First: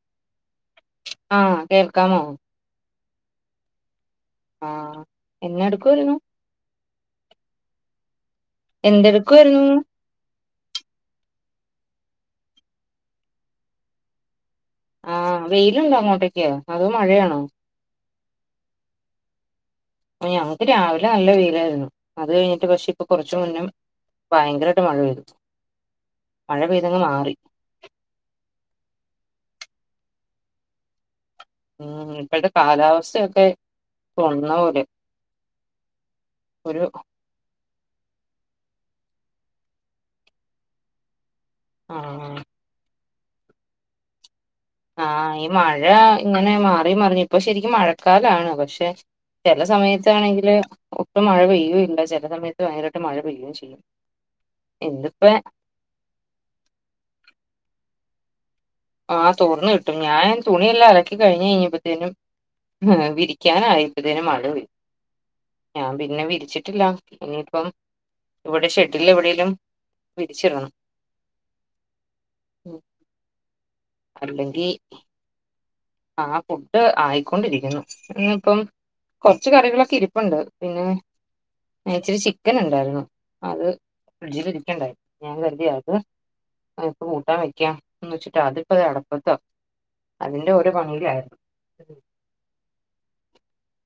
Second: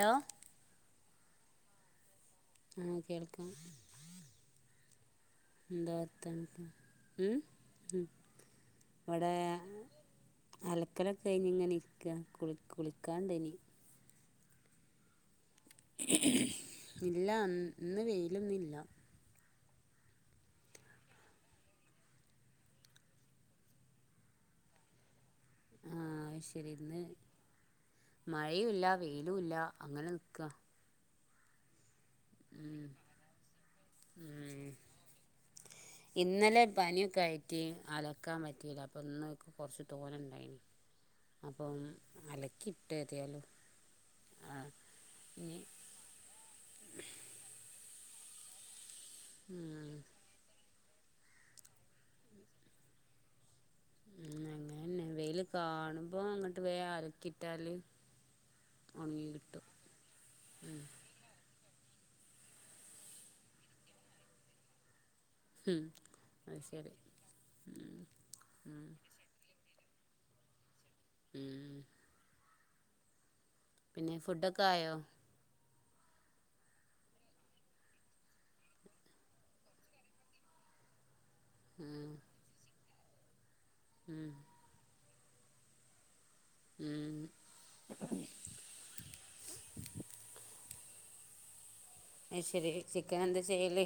Hello? ആ കേൾക്കാമോ? ആ കേൾക്കാം. ആഹ് എന്നെ എന്താ എടുക്കുവായിരുന്നു വർത്തനൊക്കെ? ഉം ഉം ഇവടെ എന്തെടുക്കുവായിരുന്നു ഉം അലക്കലൊക്കെ കഴിഞ്ഞിങ്ങനിരിക്ക കുളി കുളിക്കാണ്ടെയ്നി. ആ വെയിലുണ്ടോ അങ്ങോട്ടേക്ക് അതോ ഇല്ല മഴയാണോ? ഇന്ന് വെയിലൊന്നില്ല. ഏ ഞങ്ങക്ക് രാവിലെ നല്ല വെയിലായിരുന്നു അത് കഴിഞ്ഞിട്ട് പക്ഷെ ഇപ്പൊ കൊറച്ചു മുന്നെ ഭയങ്കരായ്ട്ട് മഴ പെയ്തു. ആ മഴ അഹ്ശരി പെയ്തങ്ങ് ഇന്ന് മാറി മഴയുല്ല വെയിലുല്ല അങ്ങനെ ന്ക്ക. [unintelligible] ഇവടേ ഉം കാലാവസ്ഥയൊക്കെ തോന്നുന്ന പോലെ ഒരു റ്റി അലക്കാൻ പറ്റില്ല അപ്പൊന്ന് ക്ക് കൊർച്ച് തോനെ ണ്ടായിനി. അപ്പം ആഹ് അലക്കിട്ട് എതായാലും ആ ആ ഈ മഴ ഇങ്ങനെ മാറി മറിഞ്ഞ് ഇപ്പൊ ശരിക്കും മഴക്കാലാണ് പക്ഷെ ഉം ചെല സമയത്താണെങ്കില് ഒട്ടും മഴ പെയ്യുല്ല ചെല സമയത്ത് [unintelligible] മഴ പെയ്യും ചെയ്യും. ഉം അങ്ങനന്നെ ഇന്നിപ്പോ വെയില് കാണുമ്പോ അങ്ങട്ട് വേം അലക്കിട്ടാല് ആ തോർന്ന് കിട്ടും ഞാൻ തുണിയല്ല അലക്കി കഴിഞ്ഞ് കഴിഞ്ഞപ്പത്തേനും വിരിക്കാന് ആയപ്പോത്തേനും മഴ പെയ്തു. ഉം ഞാൻ പിന്നെ അത് വിരിച്ചിട്ടില്ല ശരി ഇനിയിപ്പം ഉം ഇവിടെ ഉം ഷെഡിൽ എവിടേലും വിരിച്ചിടണം ഉം പിന്നെ അല്ലെങ്കി ഫുഡൊക്കായോ? ആ ഫുഡ് ആയിക്കൊണ്ടിരിക്കുന്നു ഇന്ന്പ്പം കൊർച്ച് കറികളൊക്കെ ഇരിപ്പുണ്ട് പിന്നെ ഏ ഉം ഇച്ചിരി ചിക്കൻ ഇണ്ടായിരുന്നു അത് ഫ്രിഡ്ജിൽ ഇരിക്ക്ണ്ടായി ഞാൻ കരുതി അത് അഹ്പ്പം ഉം കൂട്ടാവെക്ക്യാം എന്ന് വെച്ച്ട്ടാ അതിപ്പോ ദേ അടപ്പത്താ അതിന്റെ ഒ ഒരു ഭംഗി ആരുന്നു അഹ്ശരി ഇ ചിക്കനെന്താ ചെയ്യല്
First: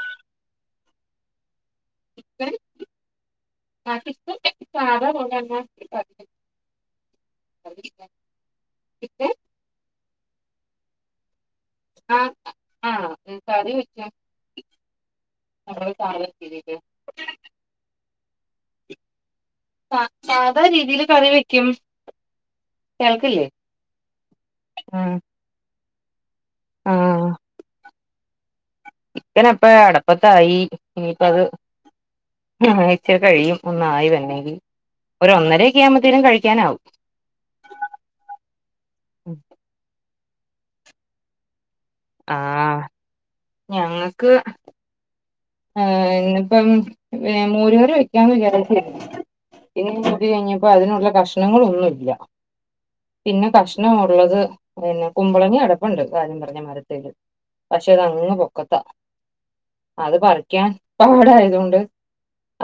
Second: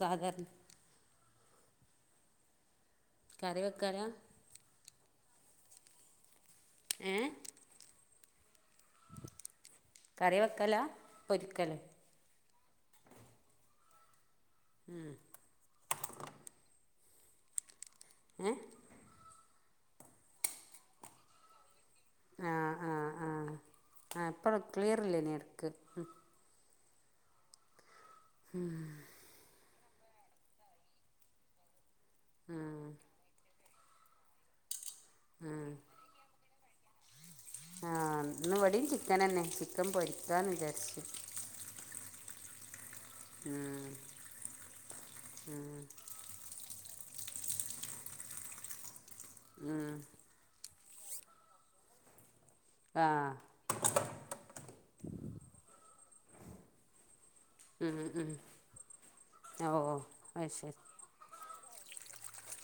സാധാരണ? കറി വെക്കലാ [unintelligible] ഏഹ് [unintelligible] കറിവെക്കല പൊരിക്കലോ? ആ ആ കറി വെക്ക. ആഹ് ഏ [unintelligible] സാ സാധാ രീതിയിൽ കറി വെക്കും. ആ ആ ആ കേൾക്കില്ലേ ആ ഇപ്പം ക്ലിയർ ആഹ് ഇല്ലേനി എടക്ക് ഉം ആഹ് ഉം ചിക്കൻ എപ്പഴാ അട്പ്പത്തായി ഇനിയിപ്പ ഹാ ഉം ഇച്ചിരി കഴിയും ഒന്നായി വന്നേനി ഒരു ഒന്നരേക്ക ആവുംമ്പത്തേനും കഴിക്കാനാവും ആഹ് ഇന്ന് ഇവിടെയും ചിക്കനന്നെ ചിക്കൻ പൊരിക്കാന്ന് വിചാരിച്ച് ആഹ് ഞങ്ങക്ക് ആ ഇന്നിപ്പം മോര് കറി വെക്കാന്ന് വിചാരിച്ച് ഉം പിന്ന ഇത് കഴിഞ്ഞു ഇപ്പൊ അതിനൊള്ള കഷ്ണങ്ങളൊന്നുല്ല ആ പിന്നെ കഷ് കഷ്ണം ഒള്ളത് പിന്നെ കുമ്പളങ്ങി അടുപ്പൊണ്ട് കാര്യം പർഞ്ഞ മരത്തേല് പക്ഷെ അതങ്ങ് പൊക്കത്താ ഓ അത് പർ പാടായതോണ്ട്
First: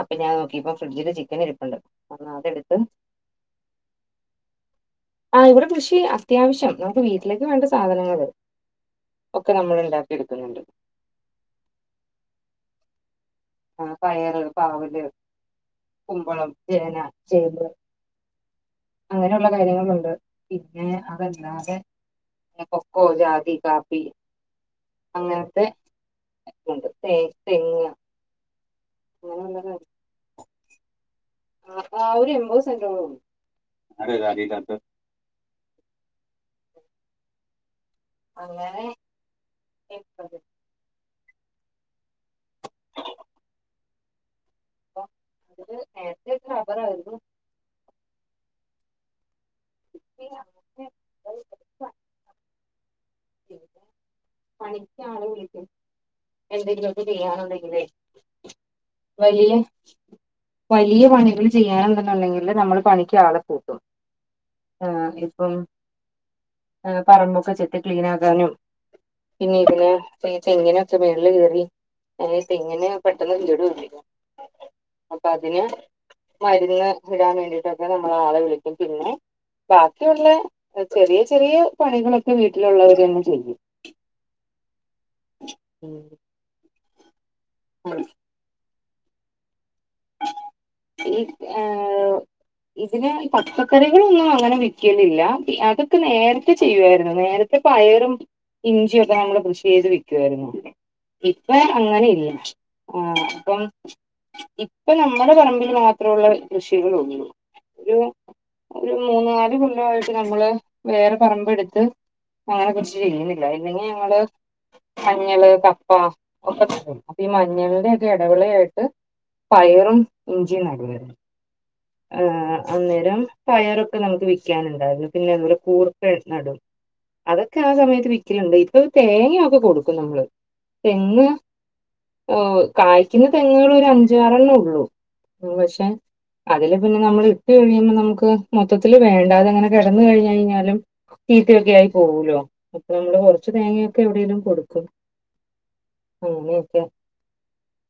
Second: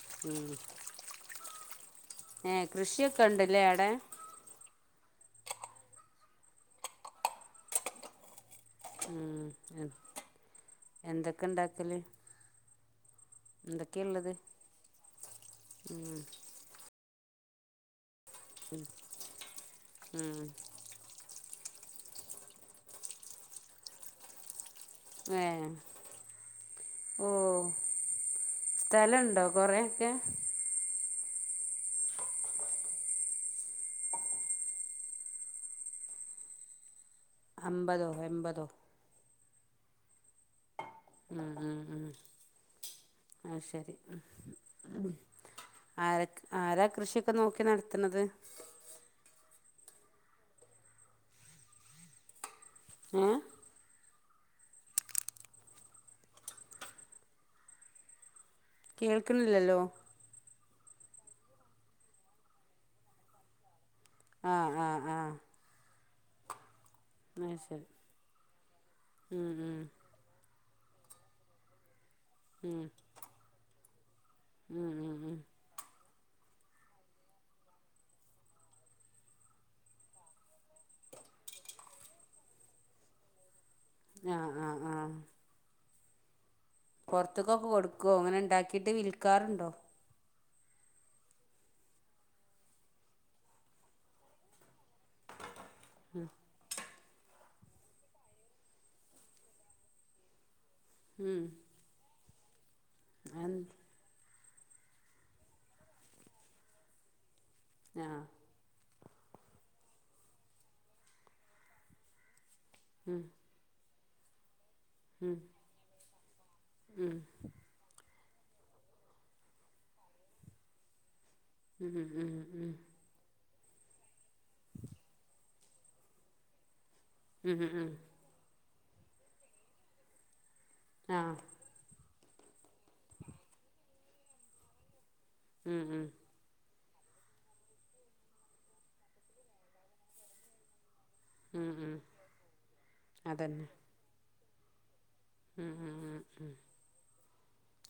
അപ്പൊ ഞാൻ ഉം നോക്കിപ്പോ ഫ്രിഡ്ജില് ചിക്കൻ ഇരിപ്പൊണ്ട് ഏ കൃഷിയൊക്കെണ്ടല്ലേ അവ്ടെ ആ ഇവിടെ കൃഷി അത്യാവശ്യം നമുക്ക് വീട്ടിലേക്ക് വേണ്ട സാധനങ്ങള് ഒക്കെ നമ്മള് ഒണ്ടാക്കി എടുക്കുന്നൊണ്ട് എന്തൊക്കിണ്ടാക്കല് ആ പയറ് പാവല് കുമ്പളം ചേന ചേമ്പ് അങ്ങനൊള്ള കാര്യങ്ങളൊണ്ട് ഉം പി പിന്നെ അതല്ലാതെ കൊക്കോ ജാതി കാപ്പി ഏ അങ്ങനത്തെ കൊണ്ട് തെ തെങ്ങ് സ്ഥലൊണ്ടോ അങ്ങനെയുള്ള കൊറേയക്കെ അപ്പോ ആ ഒരു എമ്പത് സെന്റൊ [unintelligible] അമ്പതോ എൺപതോ അങ്ങനെ എമ്പത് ഉം ഉം ഉം ആ ശരി ഉം ഇപ്പൊ ഉം അതില് ആര നേരത്തെ ആരാ റബ്ബറായിരുന്നു കൃഷിയൊക്കെ നോക്കി നടത്തണത് [unintelligible] [inaudible] ഏഹ് പണിക്കാള വിളിക്കും എന്തെങ്കിലൊക്കെ ചെയ്യാനുണ്ടെങ്കിലെ വലിയ കേൾക്കണില്ലല്ലോ വലിയ പണികൾ ചെയ്യാനുണ്ടെന്നുണ്ടെങ്കില് നമ്മള് പണിക്ക് ആളെ കൂട്ടും ആ ആ ആഹ് പറമ്പൊക്കെ ചെത്തി ശരി ക്ലീനാക്കാനും ഉം പിന്നെ ഉം ഇതിനെ തെങ്ങിനൊക്കെ മേൾ കേറി അതീ തെങ്ങിന് ഉം പെട്ടെന്ന് വീട് വെപ്പിക്കും ഉം ഉം ഉം അപ്പതിന് മരുന്ന് ഇടാൻ വേണ്ടിട്ടൊക്കെ നമ്മള് ആളെ വിളിക്കും പിന്നെ ബാക്കിയൊള്ള ചെറിയ ചെറിയ പണികളൊക്കെ വീട്ടിലൊള്ളോരന്നെ ചെയ്യും ഞ്ഞ ആഹ് ആഹ് ഉം പൊർത്ത്ക്ക്ക്ക കൊടുക്കുവോ അങ്ങനൊണ്ടാക്കിട്ട് വിൽക്കാറുണ്ടോ ഈ ആ ഇതിന് പച്ചക്കറികളൊന്നും അങ്ങനെ വിക്കുന്നില്ല അത് നേരത്തെ ചെയ്യുവാരുന്നു നേരത്തെ പയറും ഇഞ്ചിയൊക്കെ നമ്മള് കൃഷി ചെയ്ത് വെക്കുവാരുന്നു ഇപ്പ അങ്ങനെ ഇല്ല ആ അത് ഇപ്പം ഇ ഇപ്പൊ നമ്മുടെ പറമ്പിൽ മാത്രൊള്ള കൃഷികളെ ഒള്ളൂ ഒരു ആ ഒരു മൂന്നാല് കൊല്ലായിട്ട് നമ്മള് വേറെ പറമ്പെടുത്ത് അങ്ങനെ കൃഷി ചെയ്യുന്നില്ല ഇല്ലെങ്കി ഞങ്ങള് മഞ്ഞള് കപ്പ ഒക്കെ കിട്ടും അപ്പ ഈ മഞ്ഞൾന്റെ ഒക്കെ എടവളയായിട്ട് പയറും ഇഞ്ചിയും നല്ലത് ഉം ഉം ഏ ഉം അന്നേരം പയറൊക്കെ നമുക്ക് വിൽക്കാനുണ്ടായിരുന്നു. പിന്നെ നമ്മള് കൂർക നടും അതൊക്കെ ഉം ആ ഉം ഉം സമയത്ത് വി ഒലുണ്ട് ഇപ്പൊ തേങ്ങൊക്കെ കൊടുക്കും നമ്മള്. ആ തെങ്ങ് ഹോ കായ്ക്കുന്ന തെങ്ങുകൾ ഒരു അഞ്ചാറെണ്ണം ഉള്ളൂ. ഉം പക്ഷെ ഉം അതില് പിന്നെ നമ്മള് ഇട്ട് കഴിയുമ്പോ നമുക്ക് മൊത്തത്തില്ൽ വേണ്ട അതെ അങ്ങനെ കിടന്ന് കഴിഞ്ഞ് കഴിഞ്ഞാലും. ഉം ചീത്തയൊക്കെ ആയി ഉം പോകലോ അപ്പൊ നമ്മള് കൊറച്ച് അതന്നെ തേങ്ങയൊക്കെ എവിടെേങ്കിലും കൊടുക്കും. ഉം ഉ ഉ അങ്ങനെയൊക്കെ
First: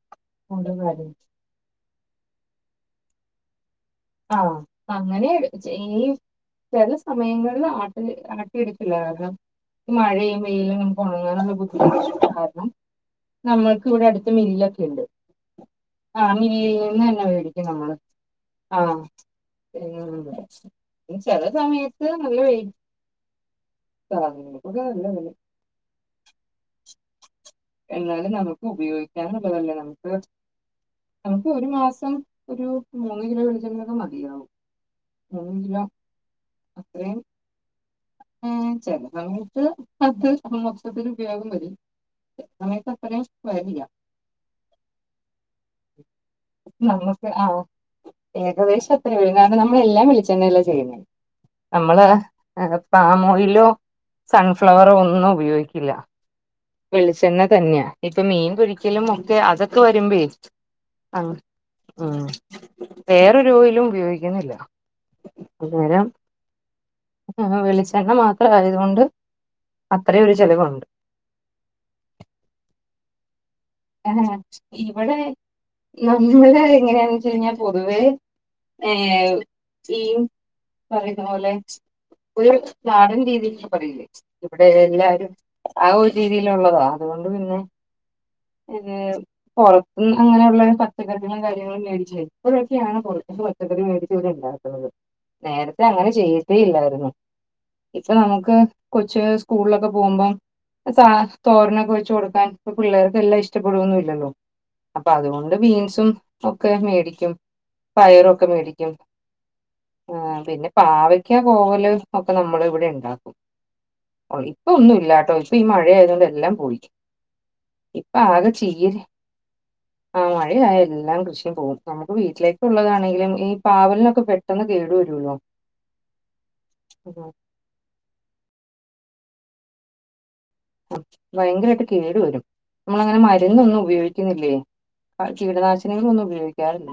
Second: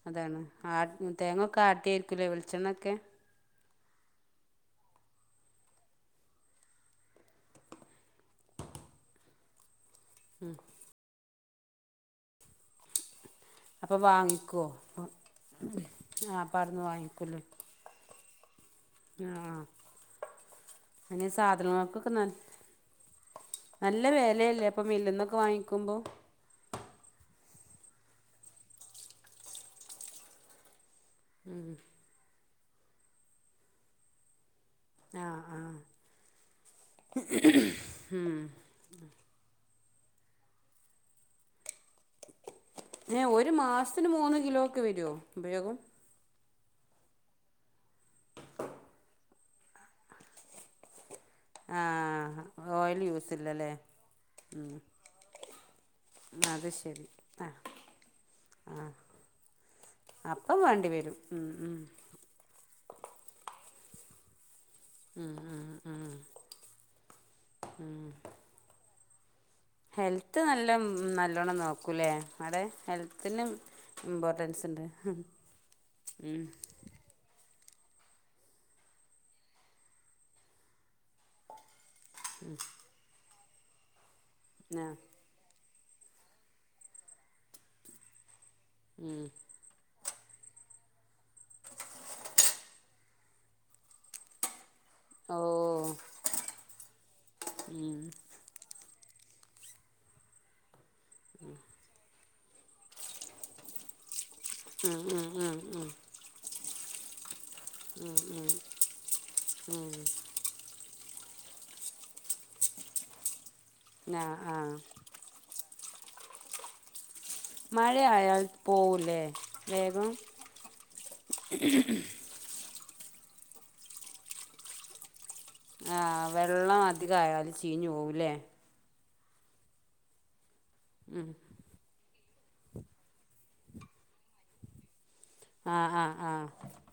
അതാണ് ആ ഓരോ കാര്യം തേങ്ങക്കെ ആടി കിടുലോ വളിച്ചെണ്ണൊക്കെ? ആഹ അങ്ങനെ നട് ചെയ്യും. ചില സമയങ്ങളിൽ ആട്ടി ആട്ടിയിടിച്ചില്ല കാരണം. ഈ മഴയും വെയിലും നമുക്ക് ഉണങ്ങാനുള്ള ബുദ്ധിമുട്ട് കാരണം. നമ്മൾക്ക് അപ്പം ഇവിടെ അടുത്ത് മില്ല് വാങ്ങിക്കുവോ ഒക്കെ യുണ്ട്. ആ അപ്പം അവിടുന്ന് നീന്ന് തന്നെ വാങ്ങിക്കൂലേ മേടിക്കും നമ്മള് ആഹ ആ ആ പി അങ്ങനെ ചില സമയത്ത് സാധനങ്ങൾക്കൊക്കെ നല്ല വൈല് നല്ല വലയല്ലേ അപ്പൊ നല്ല വില മില്ല്ന്നൊക്കെ വാങ്ങിക്കുമ്പോ? എന്നാലും നമുക്ക് ഉപയോഗിക്കാനുള്ളള്ളതല്ലേ നമുക്ക് നമുക്ക് ഒരു മാസം. ഒരു മൂന്ന് കിലോ വിളിച്ചെങ്കനൊക്കെ മതിയാകവും. ആഹ ആഹ ഏ ചിലതഞ്ഞിട്ട് അത് മോക്ഷത്തിന് ഉപയോഗം വരും. സമയത്ത് ഏ അത്രയും ഒരു വരില്ല മാസത്തിന് മൂന്ന് കിലോ ഒക്കെ വരെ ഉപയോഗം. നമുക്ക് ആഹ ഏകദേശം കാരണം നമ്മളെല്ലാം വിളിച്ചെണ്ണല്ല ചെയ്യേ ആ നമ്മള് ഓയിൽ പാം യൂസ് ഓയിലോ ഇല്ലല്ലേ സൺഫ്ലവറോ ഒന്നും ഉപയോഗിക്കില്ല. അത് ശ ശരി വെളിച്ചെണ്ണ ആ തന്നെയാ ഇപ്പൊ മീൻ ആഹ പൊരിക്കലും ഒക്കെ അതൊക്കെ വരുമ്പേ അപ്പം വേണ്ടി വരും ഉ ഉ [inaudible] വേറൊരുയിലും ഉപയോഗിക്കുന്നില്ല ഉം ഉം ഉം അനോരം വെളിച്ചെണ്ണ മാത്രം ആയതുകൊണ്ട്. അത്രയും ഒരു ഹെൽത്ത് നല്ല ചെലവുണ്ട് നല്ലോണം നോക്കൂല്ലേ അടെ ഹെൽത്തിനന്. ആഹ ഇവിടെ ഉം നമ്മള് എങ്ങനെയാന്ന് വച്ച കഴിഞ്ഞാ പൊതുവേ ഏ ഗ്രീൻ കറി വെക്കണ പോലെ ഒരു നാടൻ രീതിക്കി പറയില്ലേ ഇവിടെ ആ എല്ലാരും ആ ഒരു രീതിയില ഉള്ളതോ അതുകൊണ്ട് പിന്നെ ഏ ഉം പുറത്തും അങ്ങനെയുള്ള പച്ചക്കറികളും ക ഇപ്പോഴൊക്കെയാണ് പുറ പച്ചക്ക മേടിച്ചല ഉണ്ടാക്കുന്നത് ഓ നേരത്തെ അങ്ങനെ ചെയ്യട്ടേ ഇല്ലായിരുന്നു. ഉം ഇപ്പൊ നമുക്ക് കൊച്ച് സ്കൂളിലൊക്കെ പോകുമ്പം തോരനൊക്കെ വെച്ച് കൊടുക്കാൻ പിള്ളേർക്ക്. തെല്ലാം ഇഷ്ടപ്പെടൊന്ന ഇല്ലല്ലോ ഉം അപ്പൊ ഉം അതുകൊണ്ട് ഉം ഉം ബീൻസും ഒക്കെ മേടിക്കും. പയറൊക്കെ മേടിക്കും ആ പിന്നെ പാവക്കാ കോവല് ഒക്കെ നമ്മൾ ഇവിടെ ഉണ്ടാക്കും. ആ ആ ഇപ്പൊ ഒന്നും ഇല്ലാട്ടോ ചോ. അപ്പ ഈ മഴയതുകൊണ്ട് എല്ലാം പോയി. ഇപ്പൊ മഴയായാൽ ആകെ ചീരെ പോവൂലേ വേഗം ആ മഴയ എല്ലാം കൃഷിയും പോകും. നമുക്ക് വീട്ടിലേക്ക്. ഉള്ളതാണെങ്കിലും ഈ പാവലിനൊക്കെ പെട്ടെന്ന് കേടു വരുല്ലോ ആ വെള്ളം അധികം ആയാല് ചീഞ്ഞു പോകുല്ലേ. ഭയങ്കരമായിട്ട് കേടു വരും നമ്മൾ അങ്ങനെ മരുന്നൊന്നും ഉപയോഗിക്കുന്നില്ലേ. ആ ആ കീടനാശിനികളൾ ഒന്നും ആ ഉപയോഗിക്കാറില്ല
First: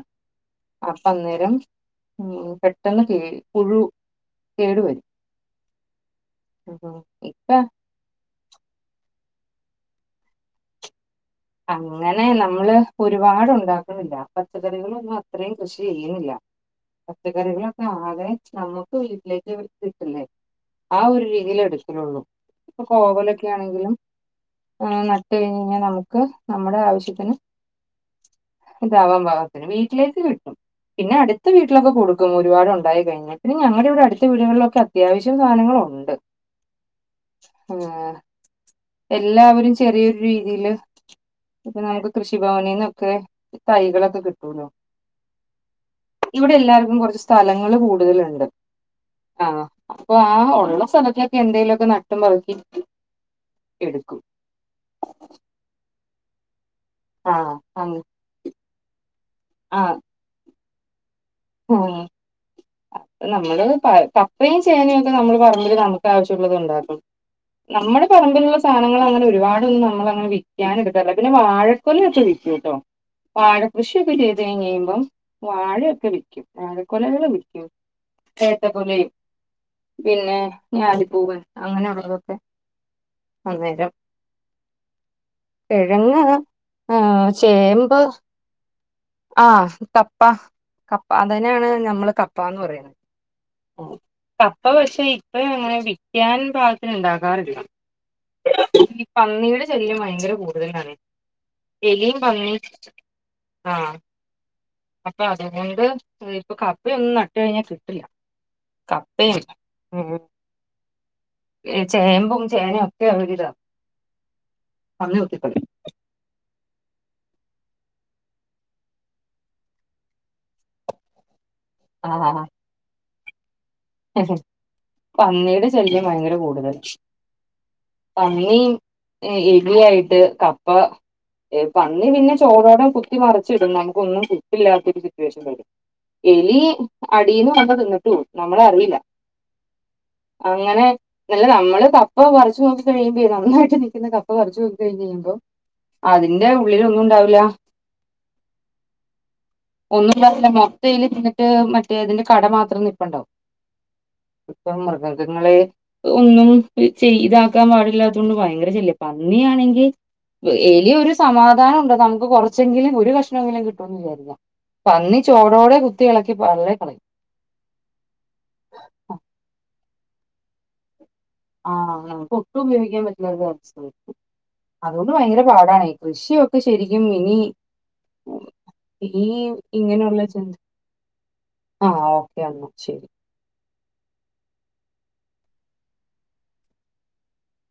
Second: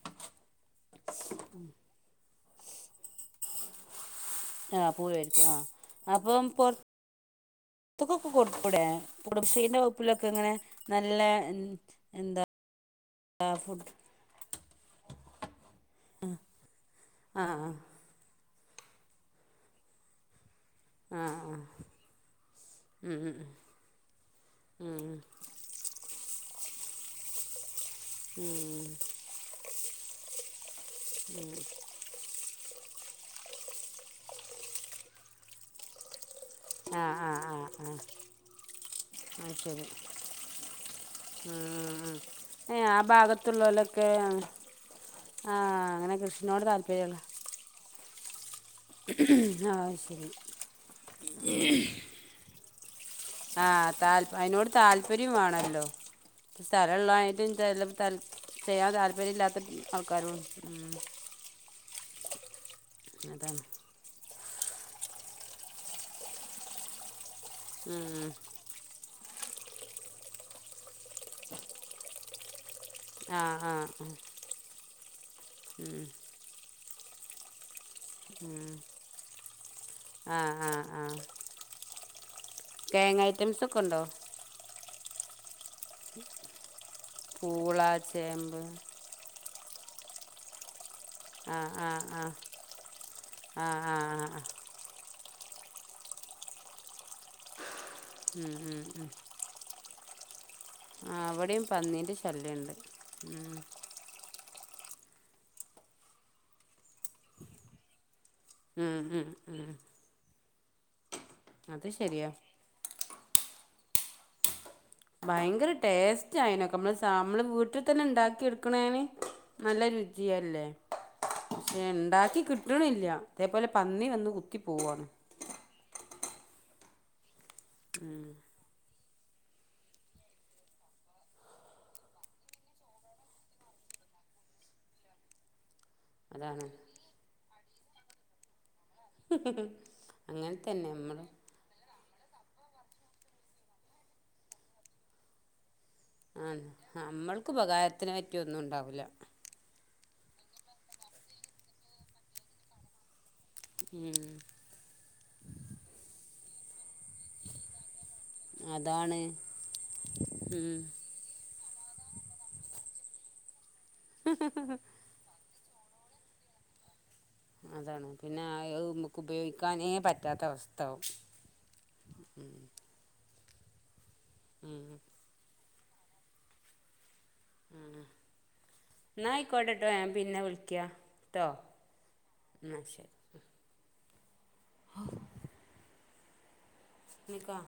അപ്പൊ അന്നേരം. ഉം പെട്ടെന്ന് കേ പുഴു കേടു ആ വരും. പൂഴുവരിക്കും ആ അപ്പം പൊറ ഇപ്പ ത്ത് ക്കൊക്കെ കൊടുത്തുടെ കുടുംശ്രീന്റെ വകുപ്പിലൊക്കെ ഇങ്ങനെ നല്ല അങ്ങനെ എന്താ നമ്മള് ഫുഡ് ഒരുപാട്ണ്ടാക്കണില്ല പച്ചക്കറികളൊന്നും അത്രയും കൃഷി ചെയ്യുന്നില്ല ആ ആ പച്ചക്കറികളൊക്കെ ആകെ നമ്മുക്ക് വീട്ടിലേക്ക് എവിടുത്തിട്ടില്ലേ ആ ഒരു രീതിയിൽ എടുക്കുള്ളു ഇപ്പൊ ഉം ഉം കോവലൊക്കെ ആണെങ്കിലും ആ ഉം നട്ട കഴിഞ്ഞാൽ നമുക്ക് നമ്മുടെ ആവശ്യത്തിന് ഉം ഇതാവാൻ പാകത്തിന് വീട്ടിലേക്ക് കിട്ടും പിന്നെ അടുത്ത വീട്ടിലൊക്കെ കൊടുക്കും ഖം ഒരുപാടു ഉണ്ടായി കഴിഞ്ഞു പിന്നെ ഞങ്ങളുടെ ഇവിടെ അടുത്ത വീടുകളിലൊക്കെ അത്യാവശ്യം സാധനങ്ങളുണ്ട് ആഹ ആഹ് ആഹ് ഉം ആഹ് എല്ലാവരും ചെറിയൊരു രീതിയില് ഉ ഇപ്പൊ നമുക്ക് ഏ ആ കൃഷിഭവനീന്നൊക്കെ ഭാഗത്തുള്ളവലൊക്കെ തൈകളൊക്കെ കിട്ടൂലോ. ആഹ് അങ്ങനെ കൃഷിനോട് താല്പര്യള്ള സ്ഥലങ്ങള്ൾ കൂടുതലുണ്ട് ആഹ ആഹ് അപ്പൊ ശരി ആ ഉള്ള സ്ഥലത്തിലൊക്കെ എന്തെേലുമൊക്കെ നട്ടും പക്കി ആഹ് താൽ അതിനോട് താല്പര്യം വേണല്ലോ സ്ഥലമള്ളായിട്ടും ആഹ് ചില അങ്ങ് ത ചെയ്യാൻ താല്പര്യം ഇല്ലാത്ത ആൾക്കാരുംണ്ട് ഉ അപ്പ അതാണ് നമ്മള് [unintelligible] ഇത്രയും ചേനയും ഒക്കെ നമ്മള് പറമ്പിൽ നമുക്ക് ആവശ്യമുള്ളത് ഉണ്ടാക്കും നമ്മുടെ ഉം പറമ്പിലുള്ള സാധനങ്ങൾ അങ്ങനെ ഒരുപാടൊന്നും നമ്മൾ അങ്ങനെ വിൽക്കാന് എടുക്കല്ല പിന്നെ വാഴക്കൊല്ലൊക്കെ വിൽക്കൂ കേട്ടോ വാഴ ആഹ് ആഹ് കൃഷിയൊക്കെ ചെയ്ത് കഴിഞ് കഴിയുമ്പം ഉം വാഴയക്കെ വിൽക്കും വാഴക്കൊലകൾ വിൽക്കും ഉം ത്തപൊലയും പിന്നെ ആഹ് ആഹ് ഞാാലിപ്പൂവൻ അങ്ങനെയുള്ളതൊക്കെ കേങ് ഐറ്റംസ് ഒക്കെ അന്നേരം ഉണ്ടോ കിഴങ്ങ് ആർ പൂള ചേമ്പ് ചേമ്പ് ആ കപ്പ കപ്പ അതന്നെയാണ് ആഹ് ആഹ് നഞമ്മള് ആഹ് കപ്പന്ന് പറയുന്നത് ആഹ് ഇപ്പ പക്ഷെ ഇപ്പ അങ്ങനെ വിക്കാൻ പാകത്തിന് ഉണ്ടാക്കാറില്ല ഉം ഉം ഈ ഉം പന്നിയുടെ ശല്യം ഭയങ്കര കൂ ടുതലാണ് ആ ഇവിടെയും പന്നീന്റെ എലിയും പന്നിയും ശല്യമുണ്ട് ഉം ആഹ് അപ്പൊ അതുകൊണ്ട് ഇപ്പൊ കപ്പയൊന്നും നട്ട് കഴിഞ്ഞാൽ കിട്ടില്ല ഉം ഉം കപ്പയും ഉഠ അത് ശരിയാ ചേമ്പും ചേനയും ഒക്കെയ ഒരിതാ ഭയങ്കര ടേസ്റ്റ് ആയിനൊക്കെ നമ്മള് സ മ്മള് വീട്ടിൽ തന്നെ ഉണ്ടാക്കി എടുക്കണേന നല്ല രുചിയല്ലേ പക്ഷെ ഉണ്ടാക്കി ആഹ് കിട്ടണില്ല ഇതേപോലെ പന്നി വന്ന് കുത്തി പോവാണ് പന്നിയുടെ ശല്യം ഭയങ്കര കൂടുതൽ ഉം പന്നി എലിയിയായിട്ട് കപ്പ പന്നി പിന്നെ ചോടോടം കുത്തി മറിച്ചി ഇടും നമുക്ക് ഒന്നും കിട്ടില്ലാത്തൊരു സിറ്റുവേഷൻ വരും എലി അതാണ് അടീന്നു വന്ന് തിന്നിട്ടു പോകും നമ്മളറിയില്ല അങ്ങനെ തന്നെ നമ്മള് ഇല്ല നമ്മള് ക കപ്പ പറിച്ച് നോക്കി കഴിയുമ്പം നന്നായിട്ട് നിക്കുന്ന കപ്പ പറിച്ച് നോക്കി കഴിയുമ്പോ ആ അതിന്റെ ഉള്ളിലൊന്നും ഉണ്ടാവില്ല നമ്മൾക്ക് ഉപകാരത്തിനെ പറ്റിയൊന്നും ഉണ്ടാവില്ല ഒന്നുംല്ല മൊത്തം എലി തിന്നിട്ട് മറ്റേ ഇതിന്റെ കട മാത്രം നിപ്പുണ്ടാവും ഉം ഇപ്പ മൃഗങ്ങളെ ഒന്നും ചെയ് ഇതാക്കാൻ പാടില്ലാത്ത കൊണ്ട് ഭയങ്കര ശല്യ അതാണ് പന്നിയാണെങ്കിൽ ഉം എലിയൊക്കെ സമാധാനം ഉണ്ട് നമുക്ക് കുറച്ചെങ്കിലും ഒരു കഷ്ണങ്കിലും കിട്ടുമന്ന് വിചാരിക്കാം ഇപ്പതി ചോടോടെ കുത്തി ഇളക്കി [unintelligible] അതാണ് പിന്നെ അഹ് നമുക്ക് ഉപയോഗിക്കാനേ പറ്റാത്ത അവസ്ഥവും ആഹ് നമുക്ക് ഒട്ടും ഉപയോഗിക്കാൻ [unintelligible] ഉം അതുകൊണ്ട് ഭയങ്കര പാടാടീ കൃഷിയൊക്കെ ശരിക്കും ഇനി ആഹ് ഈ ന്നായിക്കോട്ടെട്ടോ ഞാൻ ഇങ്ങനെയുള്ള പിന്നെ ചിന്ത വിളിക്കാ ട്ടോ ആഹ് ഓക്കെ എന്നാ ശരി ശെരി [unintelligible] [unintelligible]